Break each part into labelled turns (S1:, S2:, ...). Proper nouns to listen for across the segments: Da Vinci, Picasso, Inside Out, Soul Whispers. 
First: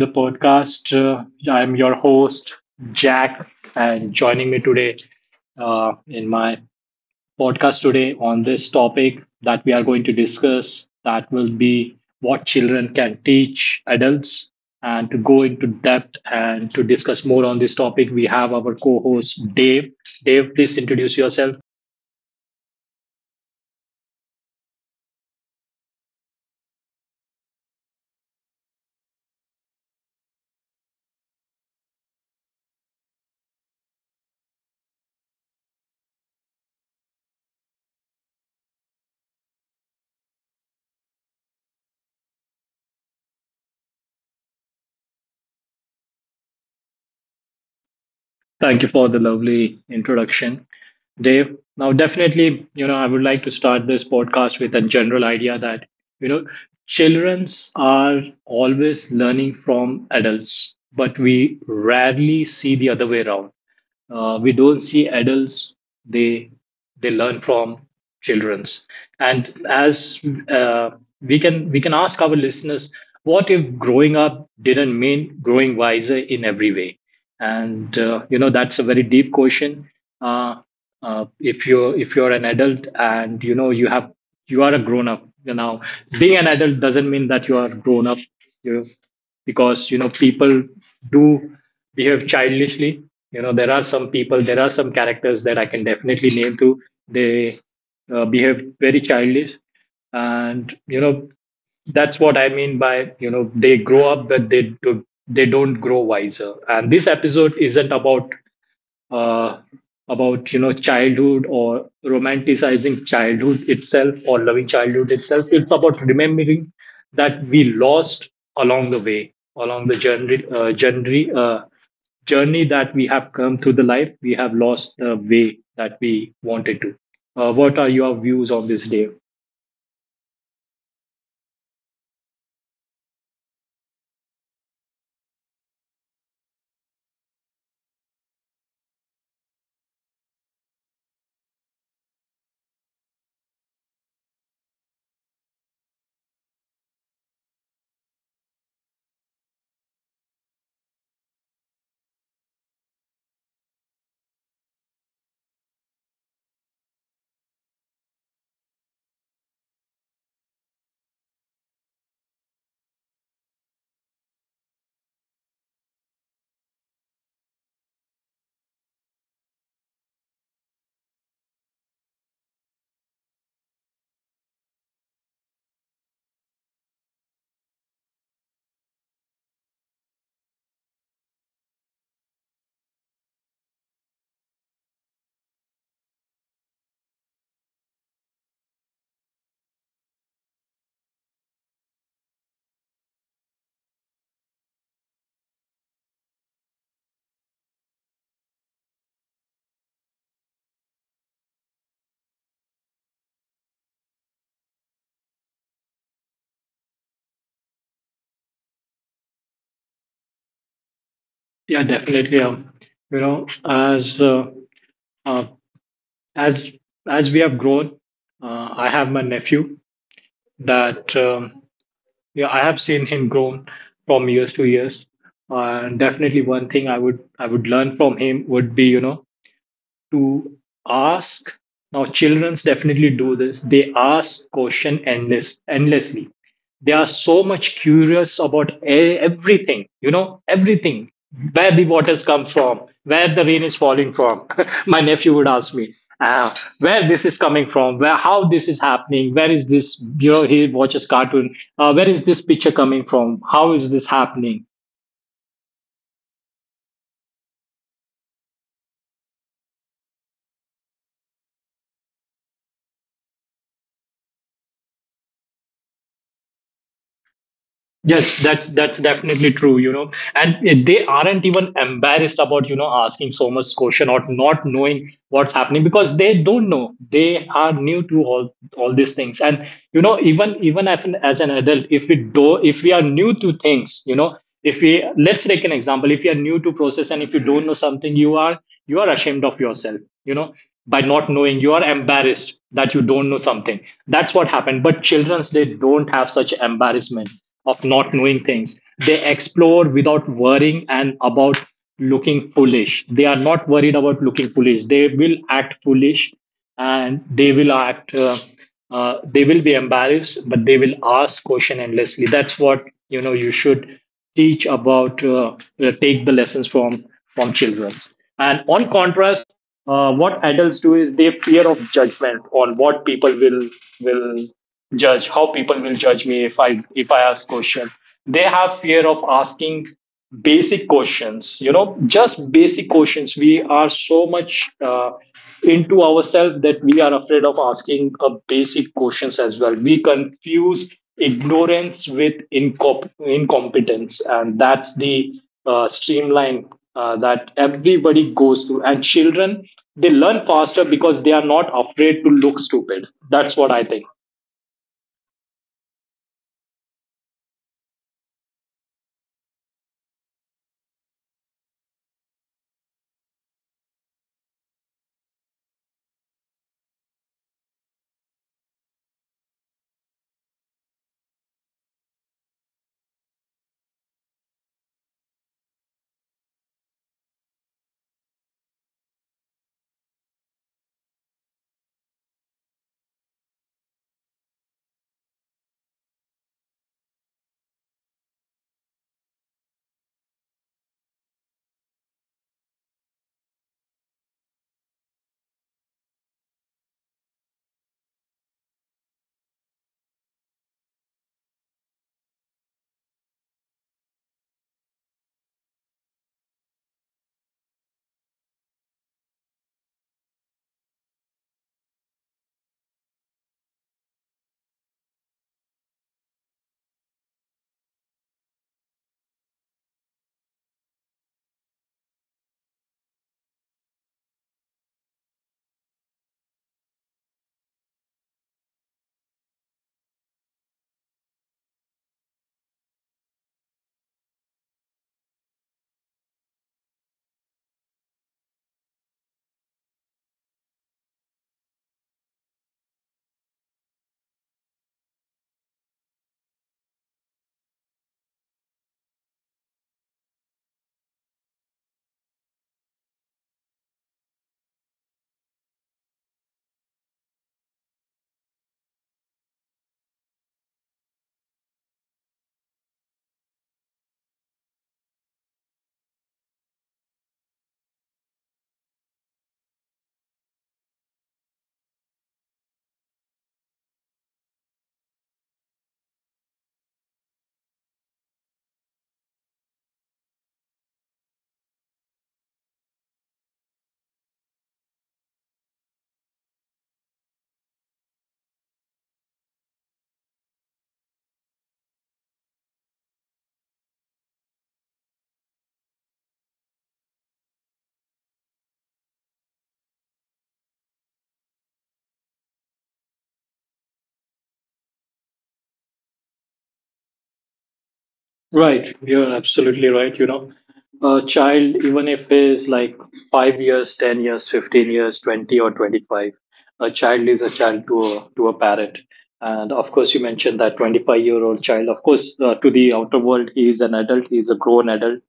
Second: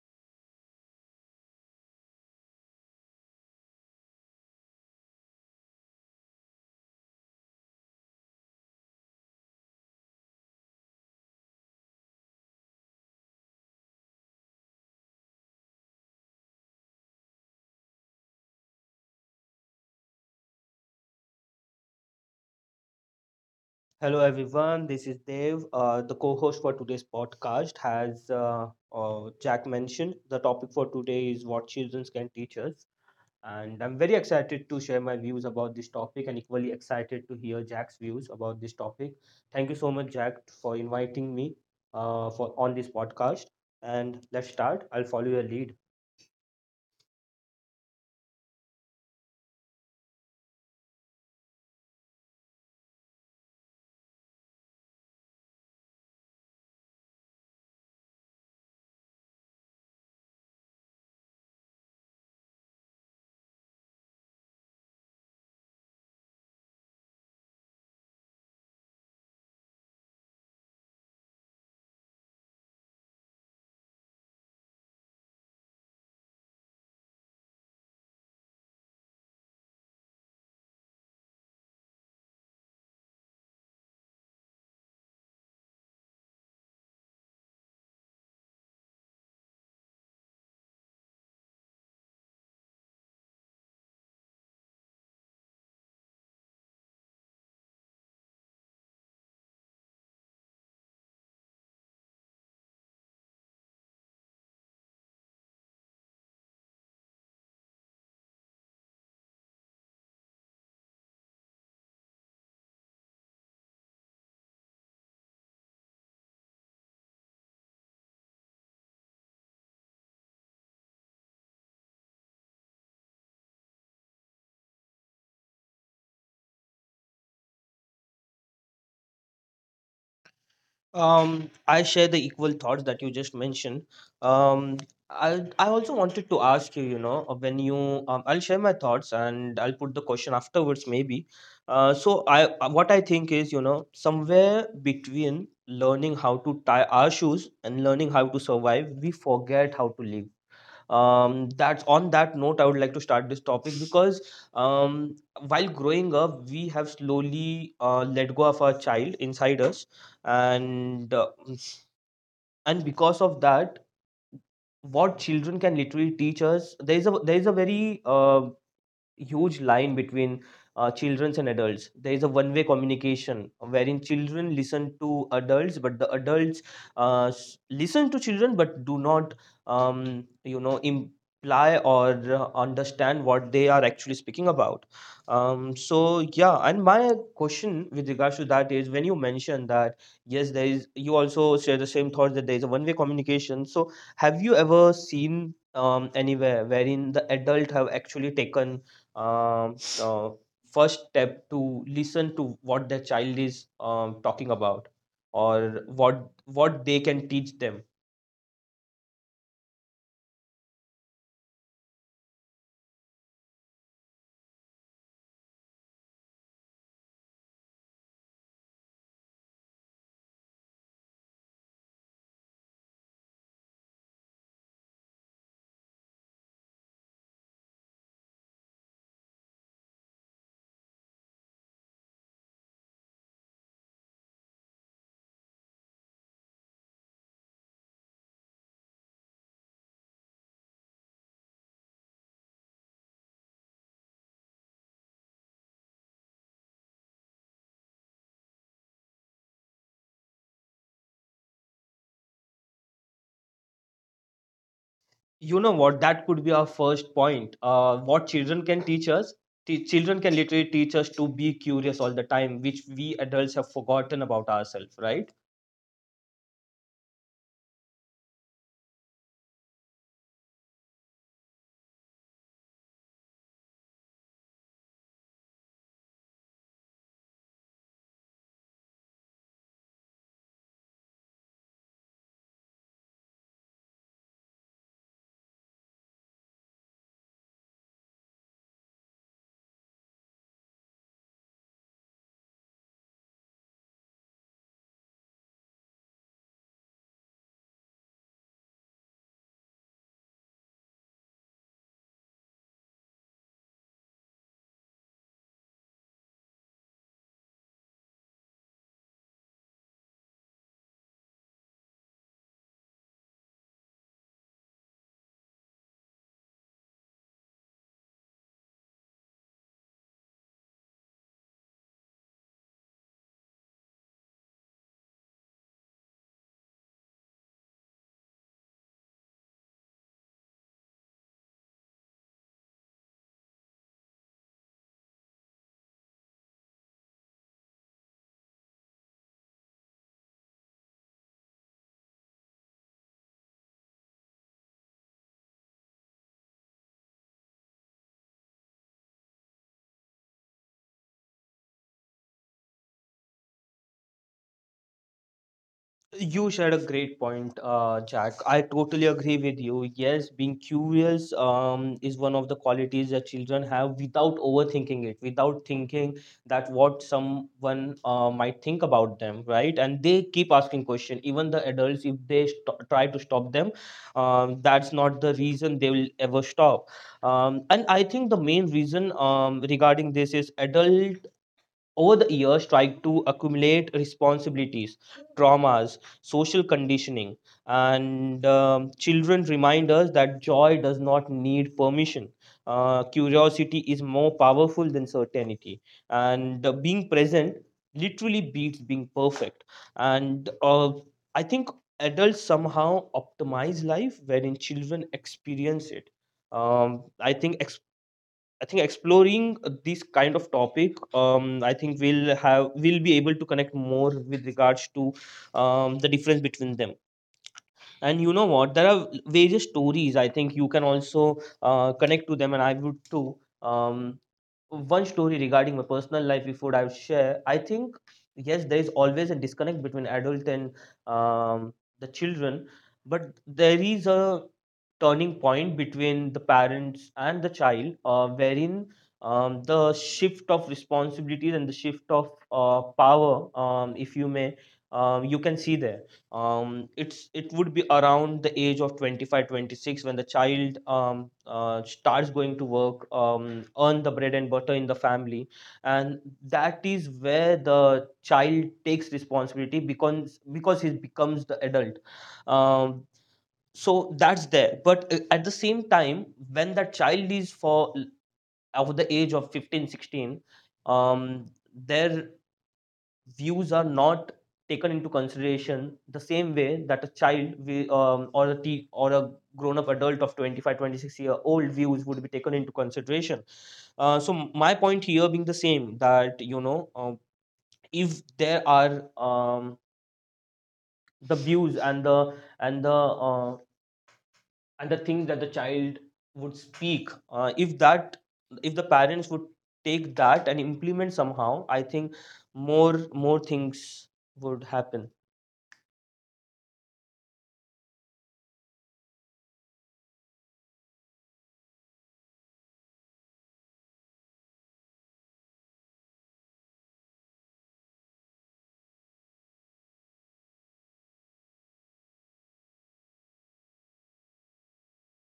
S1: the podcast. I'm your host, Jack, and joining me today in my podcast today on this topic that we are going to discuss that will be what children can teach adults. And to go into depth and to discuss more on this topic, we have our co host, Dave. Dave, please introduce yourself.
S2: Hello, everyone. This is Dev. The co host for today's podcast has Jack mentioned. The topic for today is what children can teach us. And I'm very excited to share my views about this topic and equally excited to hear Jack's views about this topic. Thank you so much, Jack, for inviting me for on this podcast. And let's start. I'll follow your lead.
S1: Thank you for the lovely introduction, Dave. Now, definitely, you know, I would like to start this podcast with a general idea that, you know, childrens are always learning from adults, but we rarely see the other way around. We don't see adults, they they learn from children's. And as uh, we can ask our listeners, what if growing up didn't mean growing wiser in every way? And that's a very deep question. uh, if you're an adult and you are a grown up, being an adult doesn't mean that you are grown up, you because people do behave childishly. You know there are some people, there are some characters that I can definitely name to. They behave very childish, and that's what I mean by they grow up, but they do, they don't grow wiser. And this episode isn't about uh, childhood, or romanticizing childhood itself, or loving childhood itself. It's about remembering that we lost along the way, along the journey that we have come through. The life we have lost, the way that we wanted to. What are your views on this, Dave?
S2: I share the equal thoughts that you just mentioned. Um, I also wanted to ask you, you know, when you I'll share my thoughts and I'll put the question afterwards maybe. So I What I think is, you know, somewhere between learning how to tie our shoes and learning how to survive, we forget how to live. That's on that note I would like to start this topic, because um while growing up we have slowly let go of our child inside us. And uh, and because of that, what children can literally teach us, there is a very huge line between children and adults. There is a one-way communication wherein children listen to adults, but the adults listen to children, but do not, you know, imply or understand what they are actually speaking about. So yeah, and my question with regards to that is, when you mention that yes, there is. You also share the same thought that there is a one-way communication. So have you ever seen anywhere wherein the adult have actually taken um, uh, first step to listen to what their child is talking about, or what they can teach them?
S1: Yeah, definitely. You know, uh, as as we have grown, I have my nephew that yeah, I have seen him grown from years to years. And definitely one thing I would learn from him would be, to ask. Now, childrens definitely do this. They ask question endlessly. They are so much curious about everything. Everything. Where the waters come from, where the rain is falling from. My nephew would ask me. "Ah, where this is coming from, where how this is happening, where is this? He watches cartoon. Where is this picture coming from? How is this happening?"
S2: You know what, that could be our first point. What children can teach us, children can literally teach us to be curious all the time, which we adults have forgotten about ourselves, right?
S1: Yes, that's definitely true. And they aren't even embarrassed about asking so much question or not knowing what's happening, because they don't know. They are new to all these things. And even as an adult, if we are new to things, if we let's take an example. If you are new to process and if you don't know something, you are ashamed of yourself. By not knowing, you are embarrassed that you don't know something. That's what happened. But children's, they don't have such embarrassment of not knowing things. They explore without worrying and about looking foolish. They are not worried about looking foolish. They will act foolish, and they will they will be embarrassed, but they will ask question endlessly. That's what, you should teach about, take the lessons from children. And on contrast, what adults do is they fear of judgment on what people will judge how people will judge me if I ask question. They have fear of asking basic questions, just basic questions. We are so much into ourselves that we are afraid of asking basic questions as well. We confuse ignorance with incompetence, and that's the streamline that everybody goes through. And children, they learn faster because they are not afraid to look stupid. That's what I think.
S2: You shared a great point, Jack. I totally agree with you. Yes, being curious is one of the qualities that children have without overthinking it, without thinking that what someone might think about them, right? And they keep asking question. Even the adults, if they try to stop them, that's not the reason they will ever stop. And I think the main reason, regarding this, is adult over the years tried to accumulate responsibilities, traumas, social conditioning, and children remind us that joy does not need permission, curiosity is more powerful than certainty, and being present literally beats being perfect. And uh, i think adults somehow optimize life wherein children experience it. um, i think I think exploring this kind of topic, I think we'll be able to connect more with regards to the difference between them. And you know what? There are various stories. I think you can also connect to them, and I would too. One story regarding my personal life before I share. I think yes, there is always a disconnect between adult and, um, the children, but there is a turning point between the parents and the child, wherein the shift of responsibilities and the shift of power, if you may, you can see there. It would be around the age of 25, 26, when the child starts going to work, earn the bread and butter in the family, and that is where the child takes responsibility, because he becomes the adult. um that's there, but at the same time, when that child is for over the age of 15, 16, um there views are not taken into consideration the same way that a child wi- or a te- or a grown up adult of 25, 26 year old views would be taken into consideration. So my point here being the same that, you know, if there are, the views and the and the uh, and the things that the child would speak, if the parents would take that and implement somehow, I think more things would happen.
S1: Right, you're absolutely right. A child, even if is like 5 years, 10 years, 15 years, 20 or 25, a child is a child to a parent. And of course, you mentioned that 25-year old child. Of course, to the outer world, he is an adult. He is a grown adult,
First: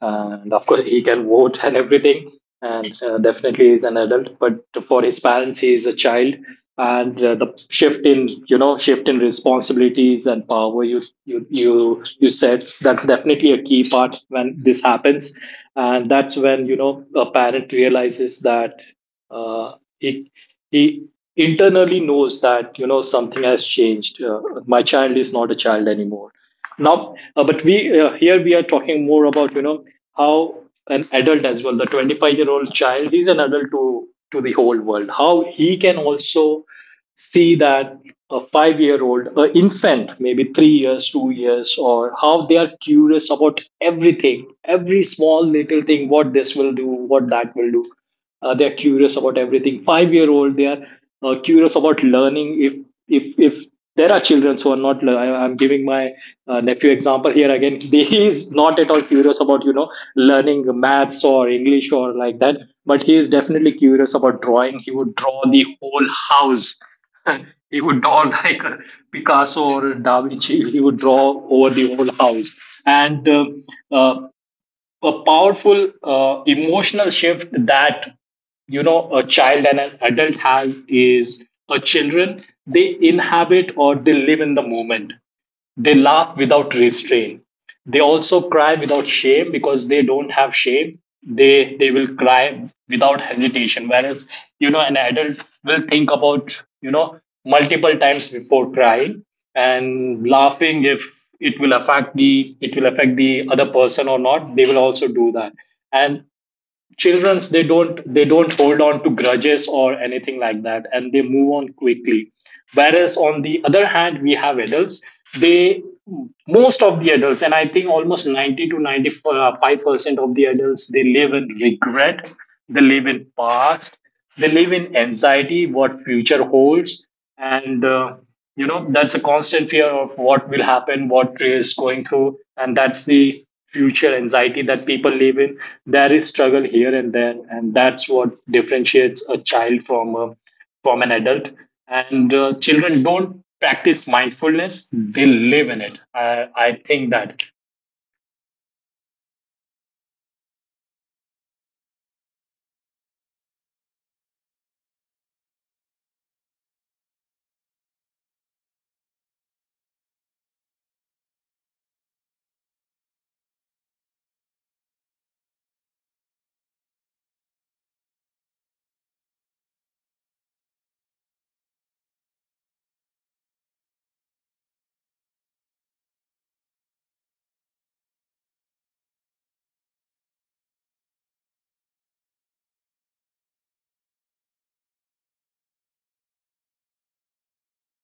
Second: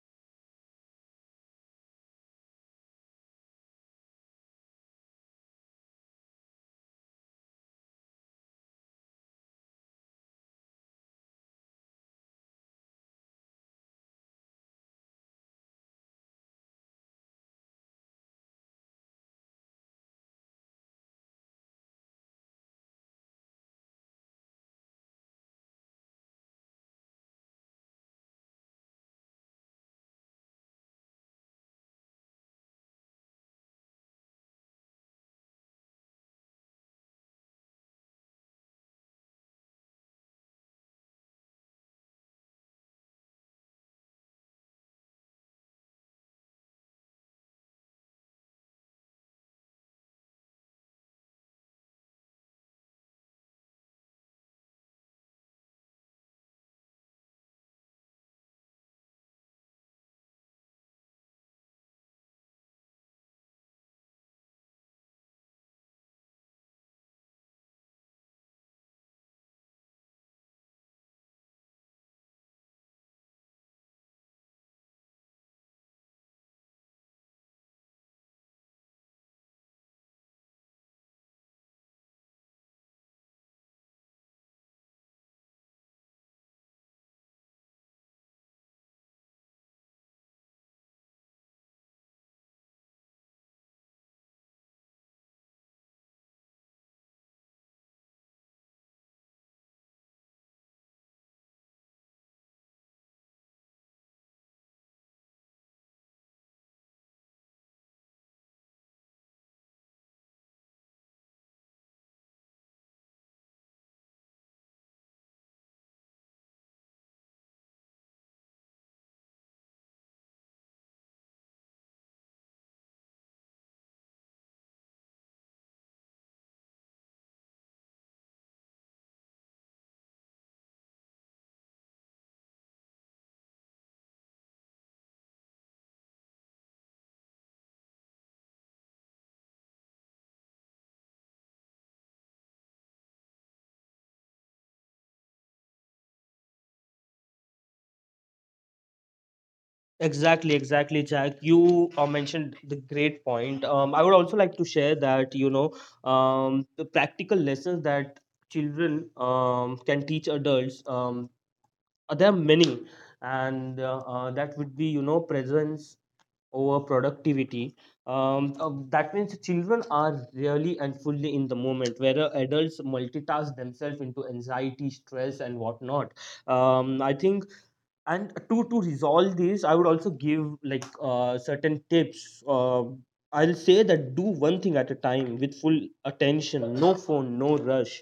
S1: and of course he can vote and everything, and definitely is an adult, but for his parents he is a child. And the shift in responsibilities and power, you said that's definitely a key part when this happens. And that's when a parent realizes that uh, he he internally knows that something has changed. My child is not a child anymore. Now but we here we are talking more about how an adult as well, the 25-year-old child is an adult to the whole world, how he can also see that a 5-year old, an infant, maybe 3 years, 2 years, or how they are curious about everything, every small little thing, what this will do, what that will do. They're curious about everything. 5-year old, they are curious about learning. If if if there are children who are not I'm giving my nephew example here again. He is not at all curious about learning maths or english or like that, but he is definitely curious about drawing. He would draw the whole house. He would draw like a Picasso or a Da Vinci. He would draw over the whole house. And uh, a powerful emotional shift that a child and an adult has is, a children, they inhabit or they live in the moment. They laugh without restraint. They also cry without shame, because they don't have shame. They will cry without hesitation. Whereas an adult will think about multiple times before crying and laughing, if it will affect the other person or not. They will also do that. And children's, they don't hold on to grudges or anything like that, and they move on quickly. Whereas on the other hand we have adults, they most of the adults, and I think almost 90 to 95% of the adults, they live in regret. They live in past, they live in anxiety, what future holds, and that's a constant fear of what will happen, what is going through. And that's the future anxiety that people live in. There is struggle here and there, and that's what differentiates a child from an adult. And children don't practice mindfulness; they live in it. I think that.
S2: Exactly, exactly, Jack. You mentioned the great point. I would also like to share that, you know, the practical lessons that children can teach adults, there are many. And That would be, you know, presence over productivity. That means children are really and fully in the moment, whereas adults multitask themselves into anxiety, stress, and whatnot. I think and to resolve this, I would also give like certain tips. uh, I'll say that do one thing at a time with full attention, no phone, no rush.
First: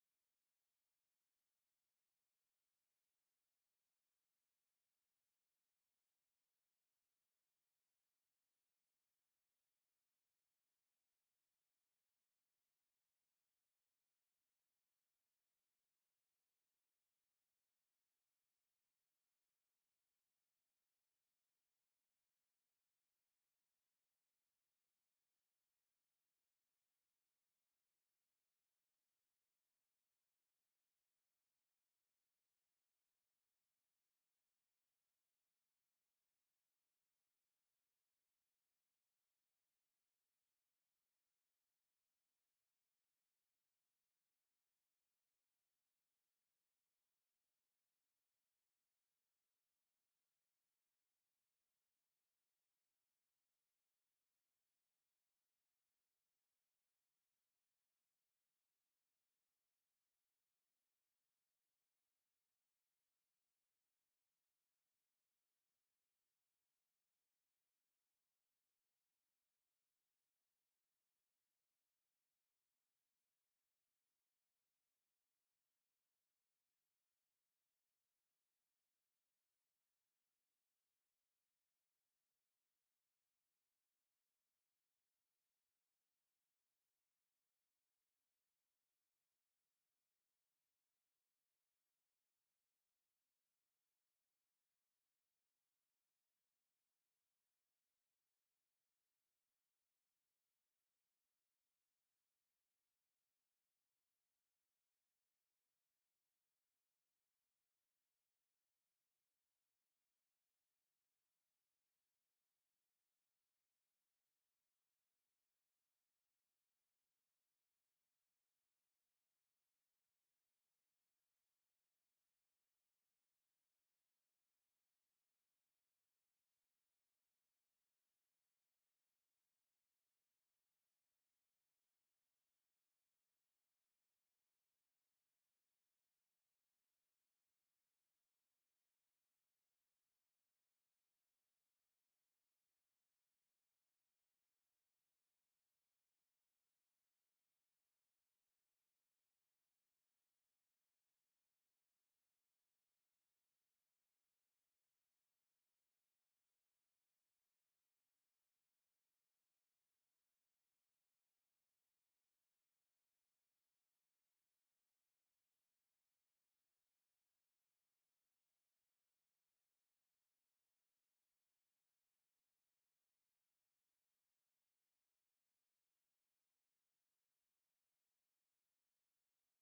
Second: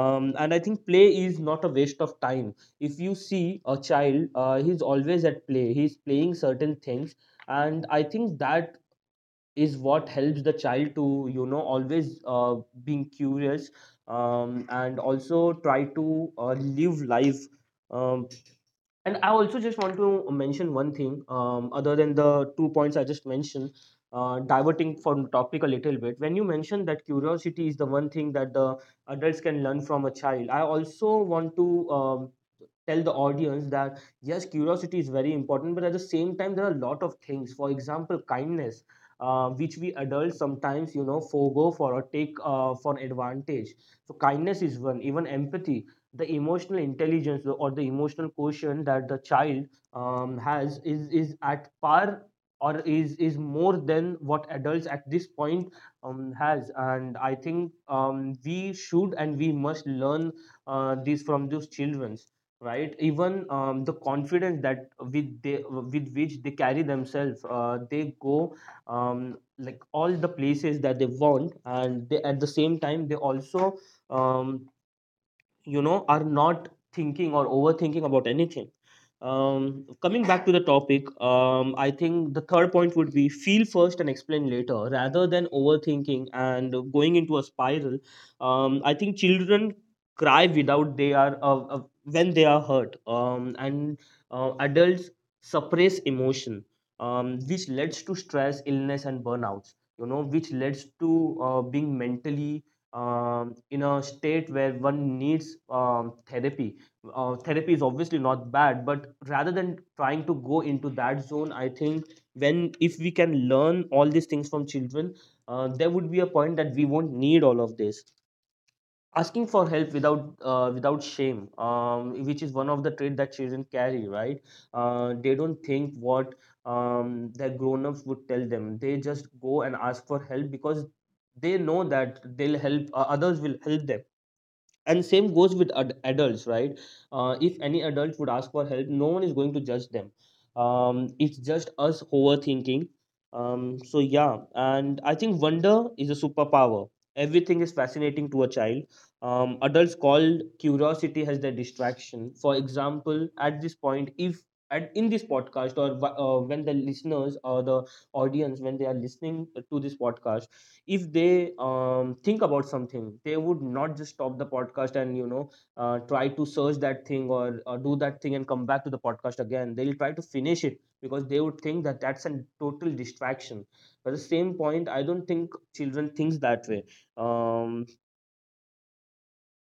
S2: And I think play is not a waste of time. If you see a child, he's always at play, he's playing certain things, and I think that is what helps the child to, you know, always uh, being curious, and also try to uh, live life. um, and I also just want to mention one thing, other than the two points I just mentioned, diverting from topic a little bit. When you mentioned that curiosity is the one thing that the adults can learn from a child, I also want to tell the audience that yes, curiosity is very important, but at the same time, there are a lot of things, for example, kindness, which we adults sometimes, you know, forego for or take for an advantage. So kindness is one, even empathy, the emotional intelligence or the emotional quotient that the child has, is at par or is more than what adults at this point has. And I think we should and we must learn this from those children, right? Even the confidence that with they with which they carry themselves, they go like all the places that they want, and at the same time, they also um, you know, are not thinking or overthinking about anything. Coming back to the topic, I think the third point would be feel first and explain later, rather than overthinking and going into a spiral. I think children cry without they are when they are hurt, and adults suppress emotion, which leads to stress, illness, and burnouts, you know, which leads to being mentally in a state where one needs therapy. Therapy is obviously not bad, but rather than trying to go into that zone, I think when if we can learn all these things from children, there would be a point that we won't need all of this. Asking for help without without shame, which is one of the trait that children carry, right? They don't think what their grown-ups would tell them, they just go and ask for help, because they know that they'll help others will help them. And same goes with adults, right? If any adult would ask for help, no one is going to judge them. It's just us overthinking. So yeah, and I think wonder is a superpower, everything is fascinating to a child. Adults call curiosity as their distraction. For example, at this point, if at in this podcast, or when the listeners or the audience, when they are listening to this podcast, if they think about something, they would not just stop the podcast and, you know, try to search that thing, or do that thing and come back to the podcast again. They'll try to finish it because they would think that that's a total distraction. But the same point, I don't think children thinks that way. um,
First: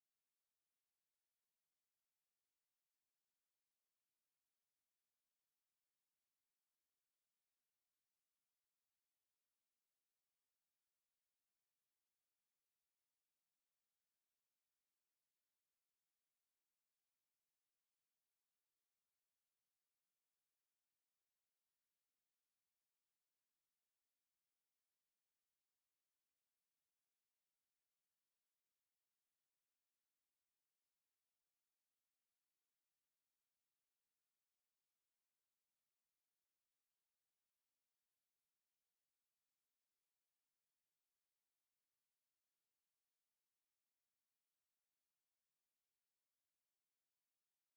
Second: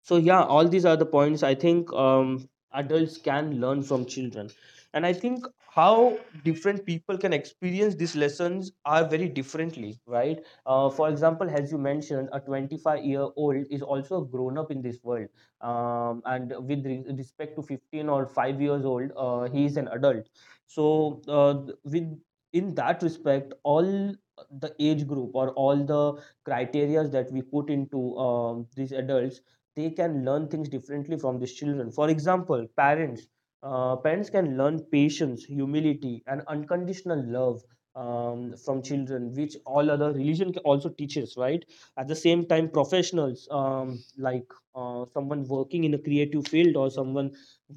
S2: so yeah, all these are the points, I think, adults can learn from children. And I think how different people can experience these lessons are very differently, right? For example, as you mentioned, a 25-year-old is also a grown up in this world, and with respect to 15 or 5 years old, he is an adult. So with in that respect, all the age group or all the criterias that we put into these adults, they can learn things differently from these children. For example, parents. Parents can learn patience, humility, and unconditional love from children, which all other religion also teaches, right? At the same time, professionals like someone working in a creative field, or someone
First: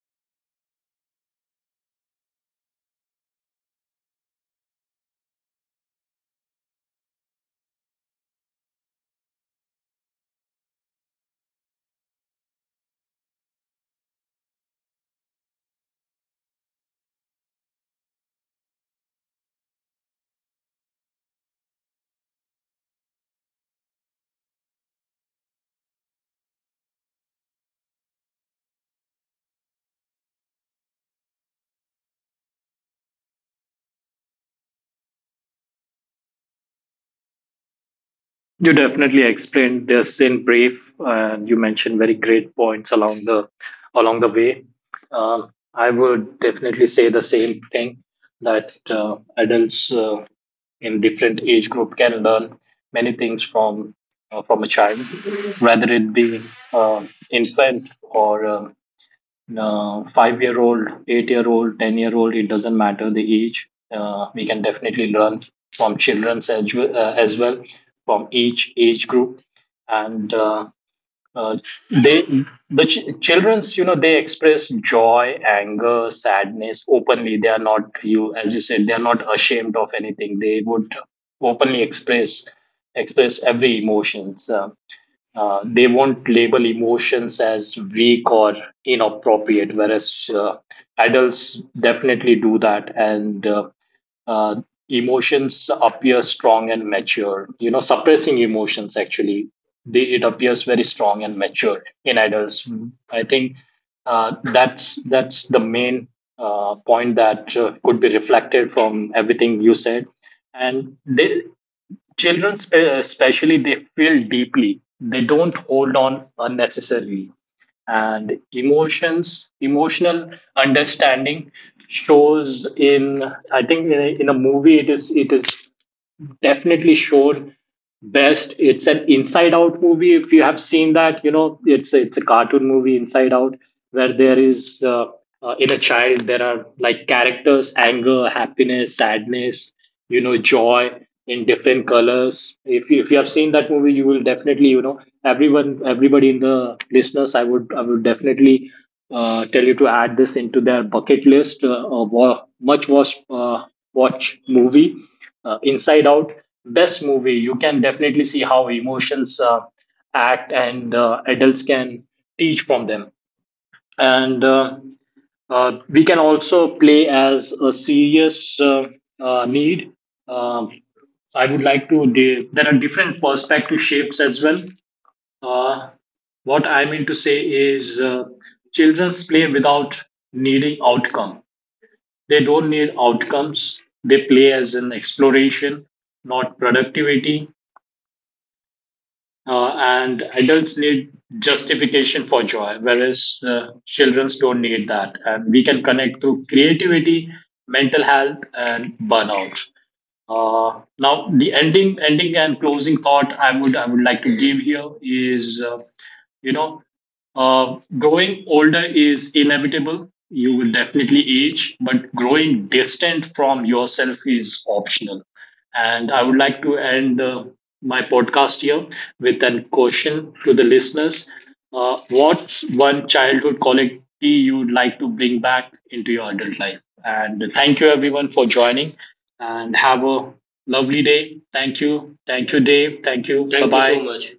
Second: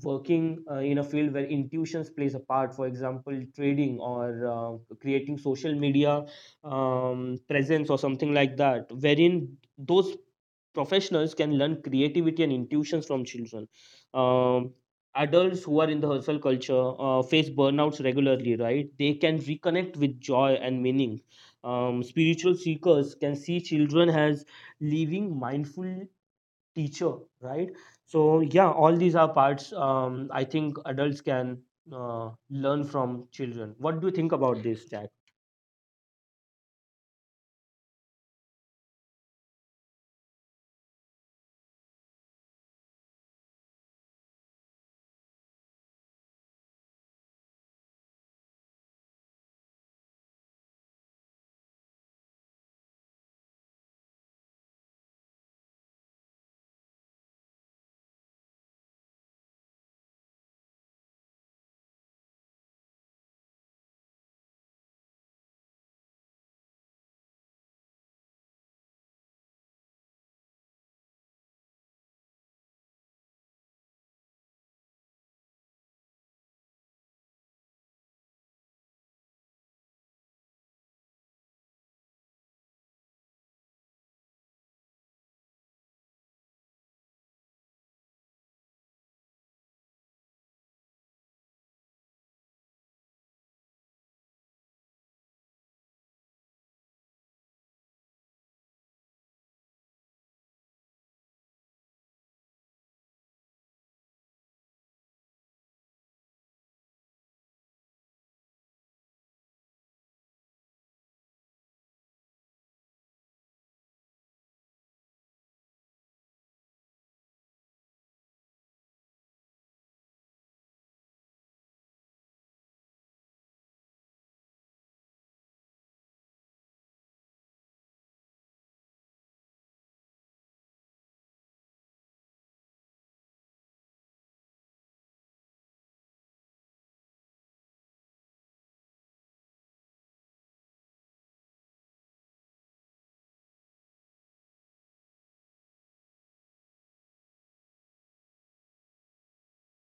S2: working in a field where intuitions plays a part, for example, trading or creating social media presence or something like that, wherein those professionals can learn creativity and intuitions from children. Um, Adults who are in the hustle culture face burnouts regularly, right? They can reconnect with joy and meaning. Spiritual seekers can see children as living mindful teacher, right? So yeah, all these are parts. I think adults can learn from children. What do you think about this, Jack?
S1: You definitely explained this in brief, and you mentioned very great points along the way. I would definitely say the same thing that adults in different age group can learn many things from a child, whether it be uh, infant or 5-year old, 8-year old, 10-year old. It doesn't matter the age. We can definitely learn from children as well, from each age group. And uh, they children's, you know, they express joy, anger, sadness openly. They are not You, as you said, they are not ashamed of anything. They would openly express every emotions. They won't label emotions as weak or inappropriate, whereas adults definitely do that. And uh, emotions appear strong and mature. Suppressing emotions actually, it appears very strong and mature in adults. Mm. I think that's the main point that could be reflected from everything you said. And they, Children, especially, they feel deeply. They don't hold on unnecessarily. And emotional understanding shows in, I think, in a movie. It is definitely sure best. It's an Inside Out movie. If you have seen that, you know it's a cartoon movie, Inside Out, where there is in a child there are like characters, anger, happiness, sadness, joy in different colors. If you have seen that movie, you will definitely you know everyone everybody in the listeners. I would definitely. Tell you to add this into their bucket list, or wa- much watch, watch movie Inside Out, best movie. You can definitely see how emotions act, and adults can teach from them. And we can also play as a serious need. Um I would there are different perspective shapes as well. Uh, what I mean to say is, children's play without needing outcome, they don't need outcomes. They play as an exploration, not productivity. And adults need justification for joy, whereas children don't need that. And we can connect through creativity, mental health, and burnout. Now, the ending and closing thought I would like to give here is, you know, growing older is inevitable. You will definitely age, but growing distant from yourself is optional. And I would like to end my podcast here with a question to the listeners. What's one childhood quality you'd like to bring back into your adult life? And thank you everyone for joining, and have a lovely day. Thank you. Thank you, Dave. Thank you. Thank Bye-bye.